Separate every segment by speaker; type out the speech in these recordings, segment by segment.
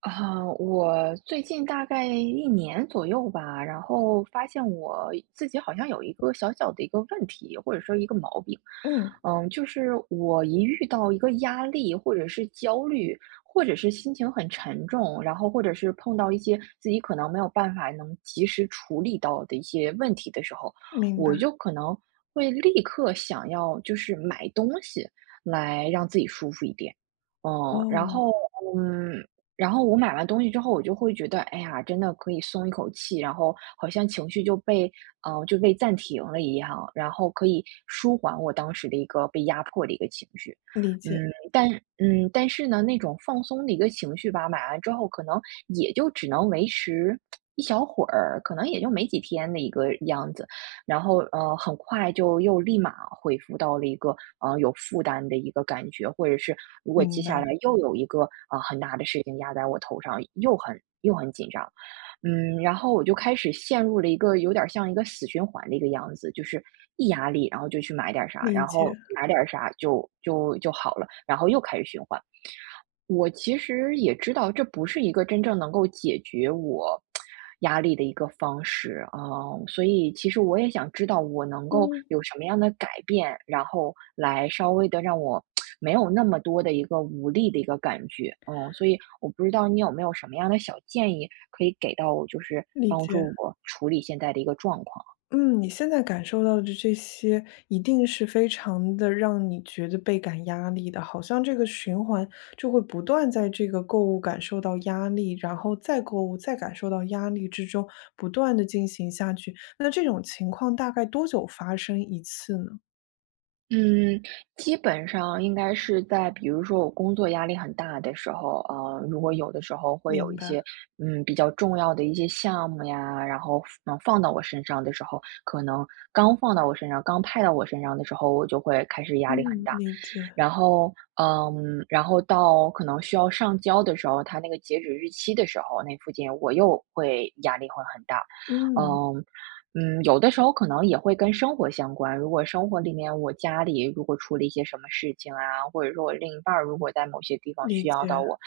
Speaker 1: 啊，我最近大概一年左右吧，然后发现我自己好像有一个小小的一个问题，或者说一个毛病。
Speaker 2: 嗯，
Speaker 1: 就是我一遇到一个压力或者是焦虑，或者是心情很沉重，然后或者是碰到一些自己可能没有办法能及时处理到的一些问题的时候，
Speaker 2: 明白，
Speaker 1: 我就可能会立刻想要就是买东西来让自己舒服一点。嗯，然
Speaker 2: 哦，
Speaker 1: 后，嗯，然后我买完东西之后，我就会觉得，哎呀，真的可以松一口气，然后好像情绪就被暂停了一样，然后可以舒缓我当时的一个被压迫的一个情绪。
Speaker 2: 理解，
Speaker 1: 嗯，但但是呢，那种放松的一个情绪吧，买完之后可能也就只能维持一小会儿，可能也就没几天的一个样子。然后很快就又立马恢复到了一个有负担的一个感觉，或者是如果接
Speaker 2: 明白，
Speaker 1: 下来又有一个很大的事情压在我头上，又很紧张。然后我就开始陷入了一个有点儿像一个死循环的一个样子，就是一压力，然后就去买点儿啥，
Speaker 2: 理
Speaker 1: 然后
Speaker 2: 解，
Speaker 1: 买点儿啥就好了，然后又开始循环。我其实也知道，这不是一个真正能够解决我压力的一个方式啊，所以其实我也想知道我能够
Speaker 2: 嗯，
Speaker 1: 有什么样的改变，然后来稍微的让我没有那么多的一个无力的一个感觉，所以我不知道你有没有什么样的小建议可以给到我，就是
Speaker 2: 理
Speaker 1: 帮
Speaker 2: 解。
Speaker 1: 助我处理现在的一个状况。
Speaker 2: 嗯，你现在感受到的这些，一定是非常的让你觉得倍感压力的，好像这个循环就会不断在这个购物感受到压力，然后再购物，再感受到压力之中，不断的进行下去。那这种情况大概多久发生一次呢？
Speaker 1: 嗯，基本上应该是在比如说我工作压力很大的时候，如果有的时候会有
Speaker 2: 明
Speaker 1: 一
Speaker 2: 白，
Speaker 1: 些，比较重要的一些项目呀，然后放到我身上的时候，可能刚派到我身上的时候，我就会开始压力很
Speaker 2: 嗯，
Speaker 1: 大。
Speaker 2: 理解，
Speaker 1: 然后到可能需要上交的时候，它那个截止日期的时候，那附近我又会压力会很大。
Speaker 2: 嗯，
Speaker 1: 嗯有的时候可能也会跟生活相关。如果生活里面我家里如果出了一些什么事情啊，或者说我另一半儿如果在某些地方
Speaker 2: 理
Speaker 1: 需要
Speaker 2: 解。
Speaker 1: 到我，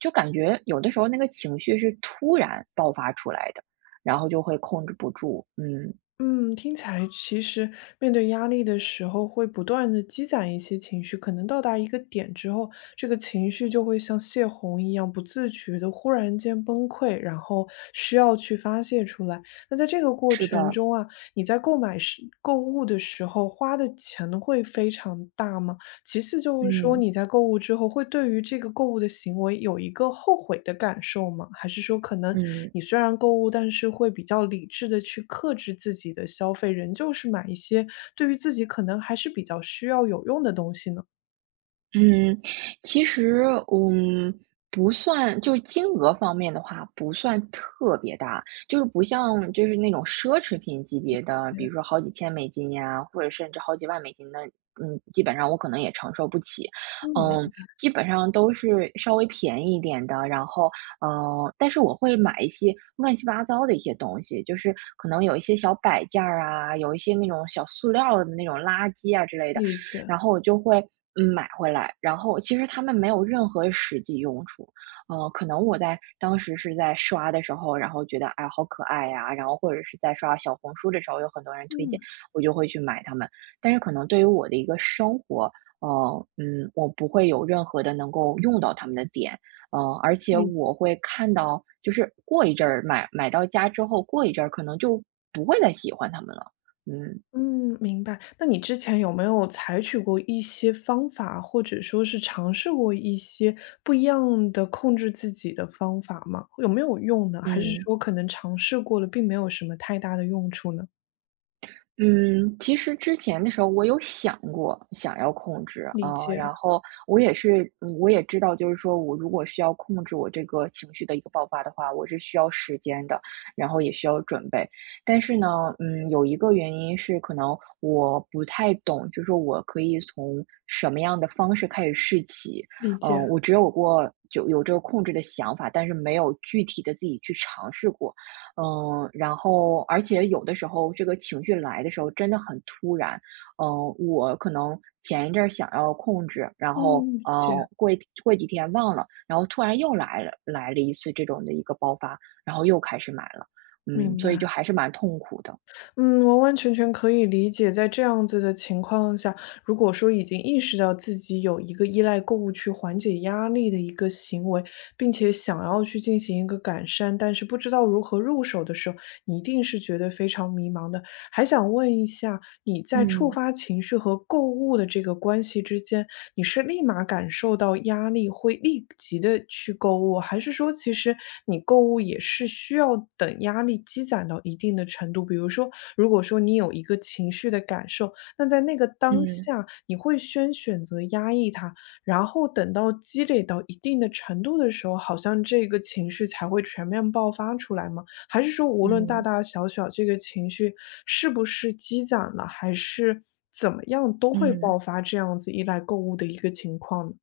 Speaker 1: 就感觉有的时候那个情绪是突然爆发出来的，然后就会控制不住。嗯，
Speaker 2: 嗯，听起来其实面对压力的时候，会不断的积攒一些情绪，可能到达一个点之后，这个情绪就会像泄洪一样，不自觉的忽然间崩溃，然后需要去发泄出来。那在这个过
Speaker 1: 是
Speaker 2: 程
Speaker 1: 的，
Speaker 2: 中啊，你在购买时购物的时候花的钱会非常大吗？其次就是说，
Speaker 1: 嗯
Speaker 2: 你在购物之后，会对于这个购物的行为有一个后悔的感受吗？还是说，可能
Speaker 1: 嗯。
Speaker 2: 你虽然购物，但是会比较理智的去克制自己的消费，仍旧是买一些对于自己可能还是比较需要有用的东西呢？
Speaker 1: 嗯，其实，嗯，不算就金额方面的话，不算特别大，就是不像就是那种奢侈品级别的，比如说好几千美金呀，或者甚至好几万美金的，基本上我可能也承受不起。
Speaker 2: 嗯，理
Speaker 1: 嗯，基本上都是稍微便宜一点的，然后，但是我会买一些乱七八糟的一些东西，就是可能有一些小摆件儿啊，有一些那种小塑料的那种垃圾啊之类的，
Speaker 2: 理解，
Speaker 1: 然后我就会买回来，然后其实它们没有任何实际用处。可能我在当时是在刷的时候，然后觉得，哎，好可爱呀，然后或者是在刷小红书的时候，有很多人推荐，
Speaker 2: 嗯，
Speaker 1: 我就会去买它们。但是可能对于我的一个生活，我不会有任何的能够用到它们的点。而且
Speaker 2: 理
Speaker 1: 我会看到，就是过一阵儿买到家之后，过一阵儿可能就不会再喜欢它们了。嗯，
Speaker 2: 嗯，明白。那你之前有没有采取过一些方法，或者说是尝试过一些不一样的控制自己的方法吗？有没有用呢？还是
Speaker 1: 嗯。
Speaker 2: 说可能尝试过了，并没有什么太大的用处呢？
Speaker 1: 嗯，其实之前的时候我有想过想要控制，
Speaker 2: 理
Speaker 1: 啊，
Speaker 2: 解，
Speaker 1: 然后我也知道，就是说我如果需要控制我这个情绪的一个爆发的话，我是需要时间的，然后也需要准备。但是呢，有一个原因是可能我不太懂，就是说我可以从什么样的方式开始试起。
Speaker 2: 理解，
Speaker 1: 我只有过就有这个控制的想法，但是没有具体的自己去尝试过。然后而且有的时候这个情绪来的时候真的很突然。我可能前一阵儿想要控制，然后
Speaker 2: 嗯，理解，
Speaker 1: 过几天忘了，然后突然又来了一次这种的一个爆发，然后又开始买了，
Speaker 2: 明
Speaker 1: 所以就
Speaker 2: 白。
Speaker 1: 还是蛮痛苦的，
Speaker 2: 嗯，完完全全可以理解，在这样子的情况下，如果说已经意识到自己有一个依赖购物去缓解压力的一个行为，并且想要去进行一个改善，但是不知道如何入手的时候，你一定是觉得非常迷茫的。还想问一下，你在触
Speaker 1: 嗯。
Speaker 2: 发情绪和购物的这个关系之间，你是立马感受到压力，会立即的去购物，还是说其实你购物也是需要等压力积攒到一定的程度？比如说，如果说你有一个情绪的感受，那在那个当
Speaker 1: 嗯
Speaker 2: 下，你会先选择压抑它，然后等到积累到一定的程度的时候，好像这个情绪才会全面爆发出来吗？还是说
Speaker 1: 嗯
Speaker 2: 无论大
Speaker 1: 嗯
Speaker 2: 大小小，这个情绪是不是积攒了，还是怎么样，都会
Speaker 1: 嗯。
Speaker 2: 爆发这样子依赖购物的一个情况呢？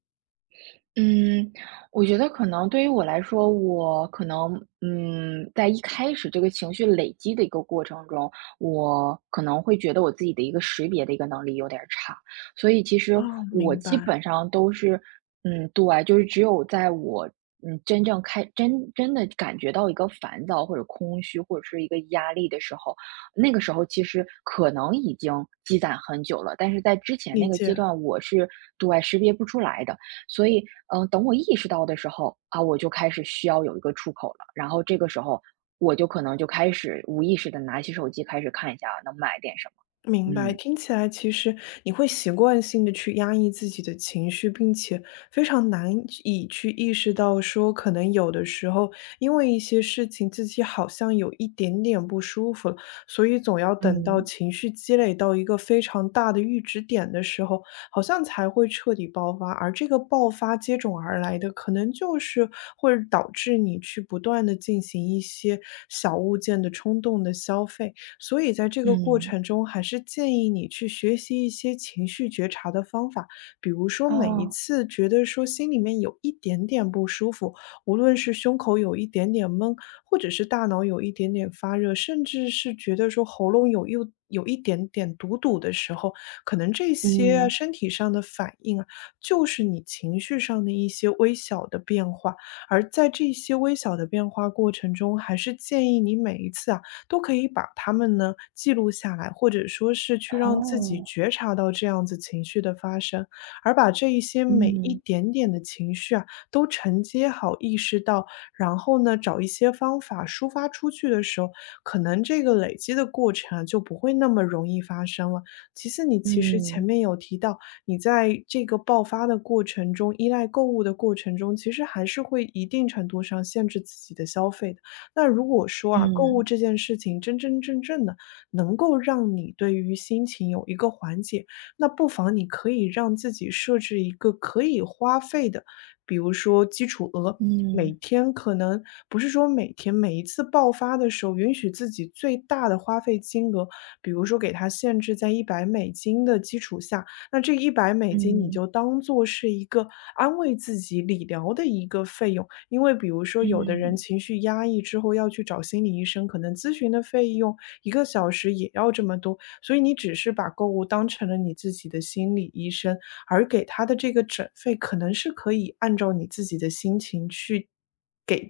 Speaker 1: 嗯，我觉得可能对于我来说，我可能，在一开始这个情绪累积的一个过程中，我可能会觉得我自己的一个识别的一个能力有点儿差，所以其实
Speaker 2: 啊，
Speaker 1: 我
Speaker 2: 明
Speaker 1: 基本
Speaker 2: 白，
Speaker 1: 上都是，对，就是只有在我，真正开，真真的感觉到一个烦躁或者空虚或者是一个压力的时候，那个时候其实可能已经积攒很久了，但是在之前
Speaker 2: 理
Speaker 1: 那个阶
Speaker 2: 解。
Speaker 1: 段，我是对识别不出来的。所以，等我意识到的时候，啊，我就开始需要有一个出口了。然后这个时候，我就可能就开始无意识的拿起手机开始看一下能买点什么。
Speaker 2: 明白，
Speaker 1: 嗯
Speaker 2: 听起来其实你会习惯性的去压抑自己的情绪，并且非常难以去意识到说，可能有的时候因为一些事情，自己好像有一点点不舒服了，所以总要等到
Speaker 1: 嗯
Speaker 2: 情绪积累到一个非常大的阈值点的时候，好像才会彻底爆发，而这个爆发接踵而来的，可能就是会导致你去不断的进行一些小物件的冲动的消费。所以在这个过
Speaker 1: 嗯。
Speaker 2: 程中，还是建议你去学习一些情绪觉察的方法，比如说每一
Speaker 1: 哦。
Speaker 2: 次觉得说心里面有一点点不舒服，无论是胸口有一点点闷，或者是大脑有一点点发热，甚至是觉得说喉咙有又有一点点堵堵的时候，可能这些啊
Speaker 1: 嗯。
Speaker 2: 身体上的反应啊，就是你情绪上的一些微小的变化。而在这些微小的变化过程中，还是建议你每一次啊都可以把它们呢记录下来，或者说是去让自己
Speaker 1: 哦。
Speaker 2: 觉察到这样子情绪的发生，而把这一些每一
Speaker 1: 嗯
Speaker 2: 点点的情绪啊都承接好、意识到，然后呢找一些方法抒发出去的时候，可能这个累积的过程啊就不会那么容易发生了。其次，你其实前
Speaker 1: 嗯
Speaker 2: 面有提到，你在这个爆发的过程中、依赖购物的过程中，其实还是会一定程度上限制自己的消费的。那如果说啊，购物
Speaker 1: 嗯
Speaker 2: 这件事情真真正正的能够让你对于心情有一个缓解，那不妨你可以让自己设置一个可以花费的，比如说基础额，每
Speaker 1: 嗯
Speaker 2: 天可能不是说每天每一次爆发的时候，允许自己最大的花费金额，比如说给它限制在一百美金的基础下，那这一百美金你
Speaker 1: 嗯
Speaker 2: 就当做是一个安慰自己、理疗的一个费用。因为比如说有的人
Speaker 1: 嗯
Speaker 2: 情绪压抑之后要去找心理医生，可能咨询的费用一个小时也要这么多，所以你只是把购物当成了你自己的心理医生，而给他的这个诊费可能是可以按照你自己的心情去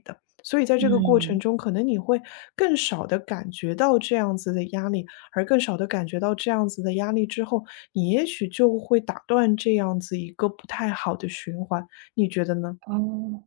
Speaker 2: 的，所以在这个过程
Speaker 1: 嗯。
Speaker 2: 中，可能你会更少的感觉到这样子的压力，而更少的感觉到这样子的压力之后，你也许就会打断这样子一个不太好的循环，你觉得呢？
Speaker 1: 哦。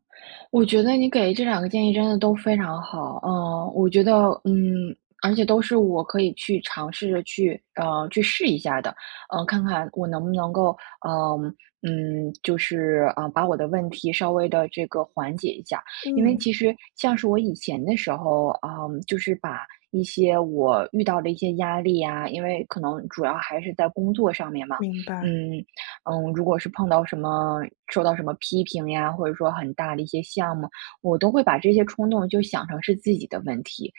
Speaker 1: 我觉得你给这两个建议真的都非常好，我觉得，嗯，而且都是我可以去尝试着去，去试一下的，看看我能不能够，嗯就是把我的问题稍微的这个缓解一下，因为
Speaker 2: 嗯，
Speaker 1: 其实像是我以前的时候，就是把一些我遇到的一些压力啊，因为可能主要还是在工作上面嘛，
Speaker 2: 明白，
Speaker 1: 嗯，如果是碰到什么受到什么批评呀，或者说很大的一些项目，我都会把这些冲动就想成是自己的问题。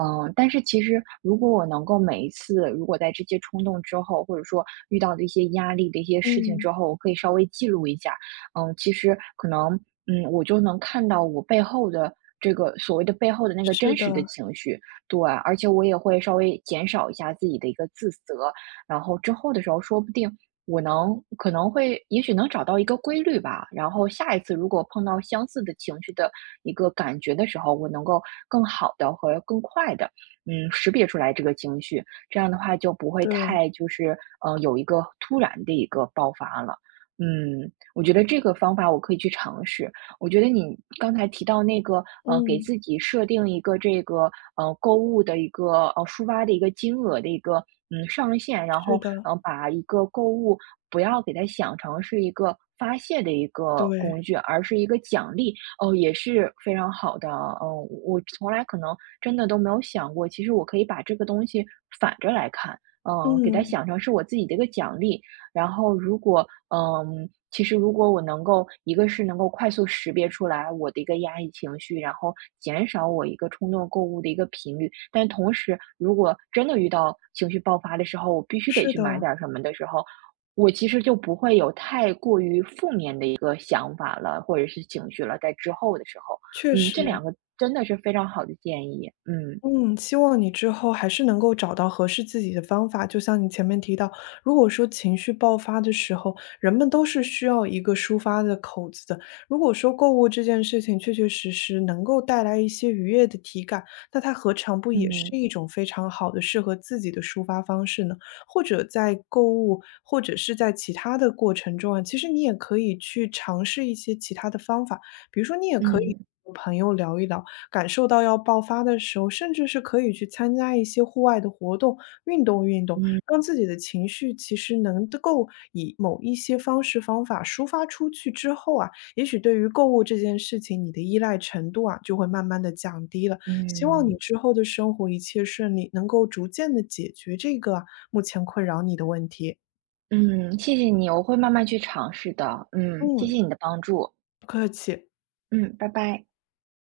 Speaker 1: 但是其实如果我能够每一次，如果在这些冲动之后，或者说遇到的一些压力的一些事情之
Speaker 2: 嗯，
Speaker 1: 后，我可以稍微记录一下，其实可能，我就能看到我背后的这个所谓的背后的那个
Speaker 2: 是
Speaker 1: 真
Speaker 2: 的，
Speaker 1: 实的情绪。对，而且我也会稍微减少一下自己的一个自责，然后之后的时候，说不定我能可能会也许能找到一个规律吧，然后下一次如果碰到相似的情绪的一个感觉的时候，我能够更好的和更快的识别出来这个情绪，这样的话就不会
Speaker 2: 对，
Speaker 1: 太就是，有一个突然的一个爆发了。我觉得这个方法我可以去尝试。我觉得你刚才提到那个，给
Speaker 2: 嗯，
Speaker 1: 自己设定一个这个，购物的一个，抒发的一个金额的一个，上限，然后
Speaker 2: 是的，
Speaker 1: 把一个购物不要给它想成是一个发泄的一个工
Speaker 2: 对，
Speaker 1: 具，而是一个奖励，哦，也是非常好的。嗯，我从来可能真的都没有想过，其实我可以把这个东西反着来看，给它
Speaker 2: 嗯，
Speaker 1: 想成是我自己的一个奖励，然后如果其实如果我能够一个是能够快速识别出来我的一个压抑情绪，然后减少我一个冲动购物的一个频率，但同时如果真的遇到情绪爆发的时候，我必须得
Speaker 2: 是
Speaker 1: 去买
Speaker 2: 的，
Speaker 1: 点儿什么的时候，我其实就不会有太过于负面的一个想法了，或者是情绪了，在之后的时候，
Speaker 2: 确
Speaker 1: 这
Speaker 2: 实。
Speaker 1: 两个真的是非常好的建议，嗯。
Speaker 2: 嗯，希望你之后还是能够找到合适自己的方法。就像你前面提到，如果说情绪爆发的时候，人们都是需要一个抒发的口子的。如果说购物这件事情确确实实能够带来一些愉悦的体感，那它何尝不也是
Speaker 1: 嗯
Speaker 2: 一种非常好的适合自己的抒发方式呢？或者在购物，或者是在其他的过程中啊，其实你也可以去尝试一些其他的方法，比如说你也可以
Speaker 1: 嗯
Speaker 2: 和朋友聊一聊。感受到要爆发的时候，甚至是可以去参加一些户外的活动，运动运动，
Speaker 1: 嗯
Speaker 2: 让自己的情绪其实能够以某一些方式方法抒发出去之后啊，也许对于购物这件事情，你的依赖程度啊就会慢慢的降低了。希望你
Speaker 1: 嗯。
Speaker 2: 之后的生活一切顺利，能够逐渐的解决这个啊目前困扰你的问题。
Speaker 1: 嗯，谢谢你，我会慢慢去尝试的。嗯，谢
Speaker 2: 嗯，
Speaker 1: 谢你的帮助。
Speaker 2: 不客气。
Speaker 1: 嗯，拜拜。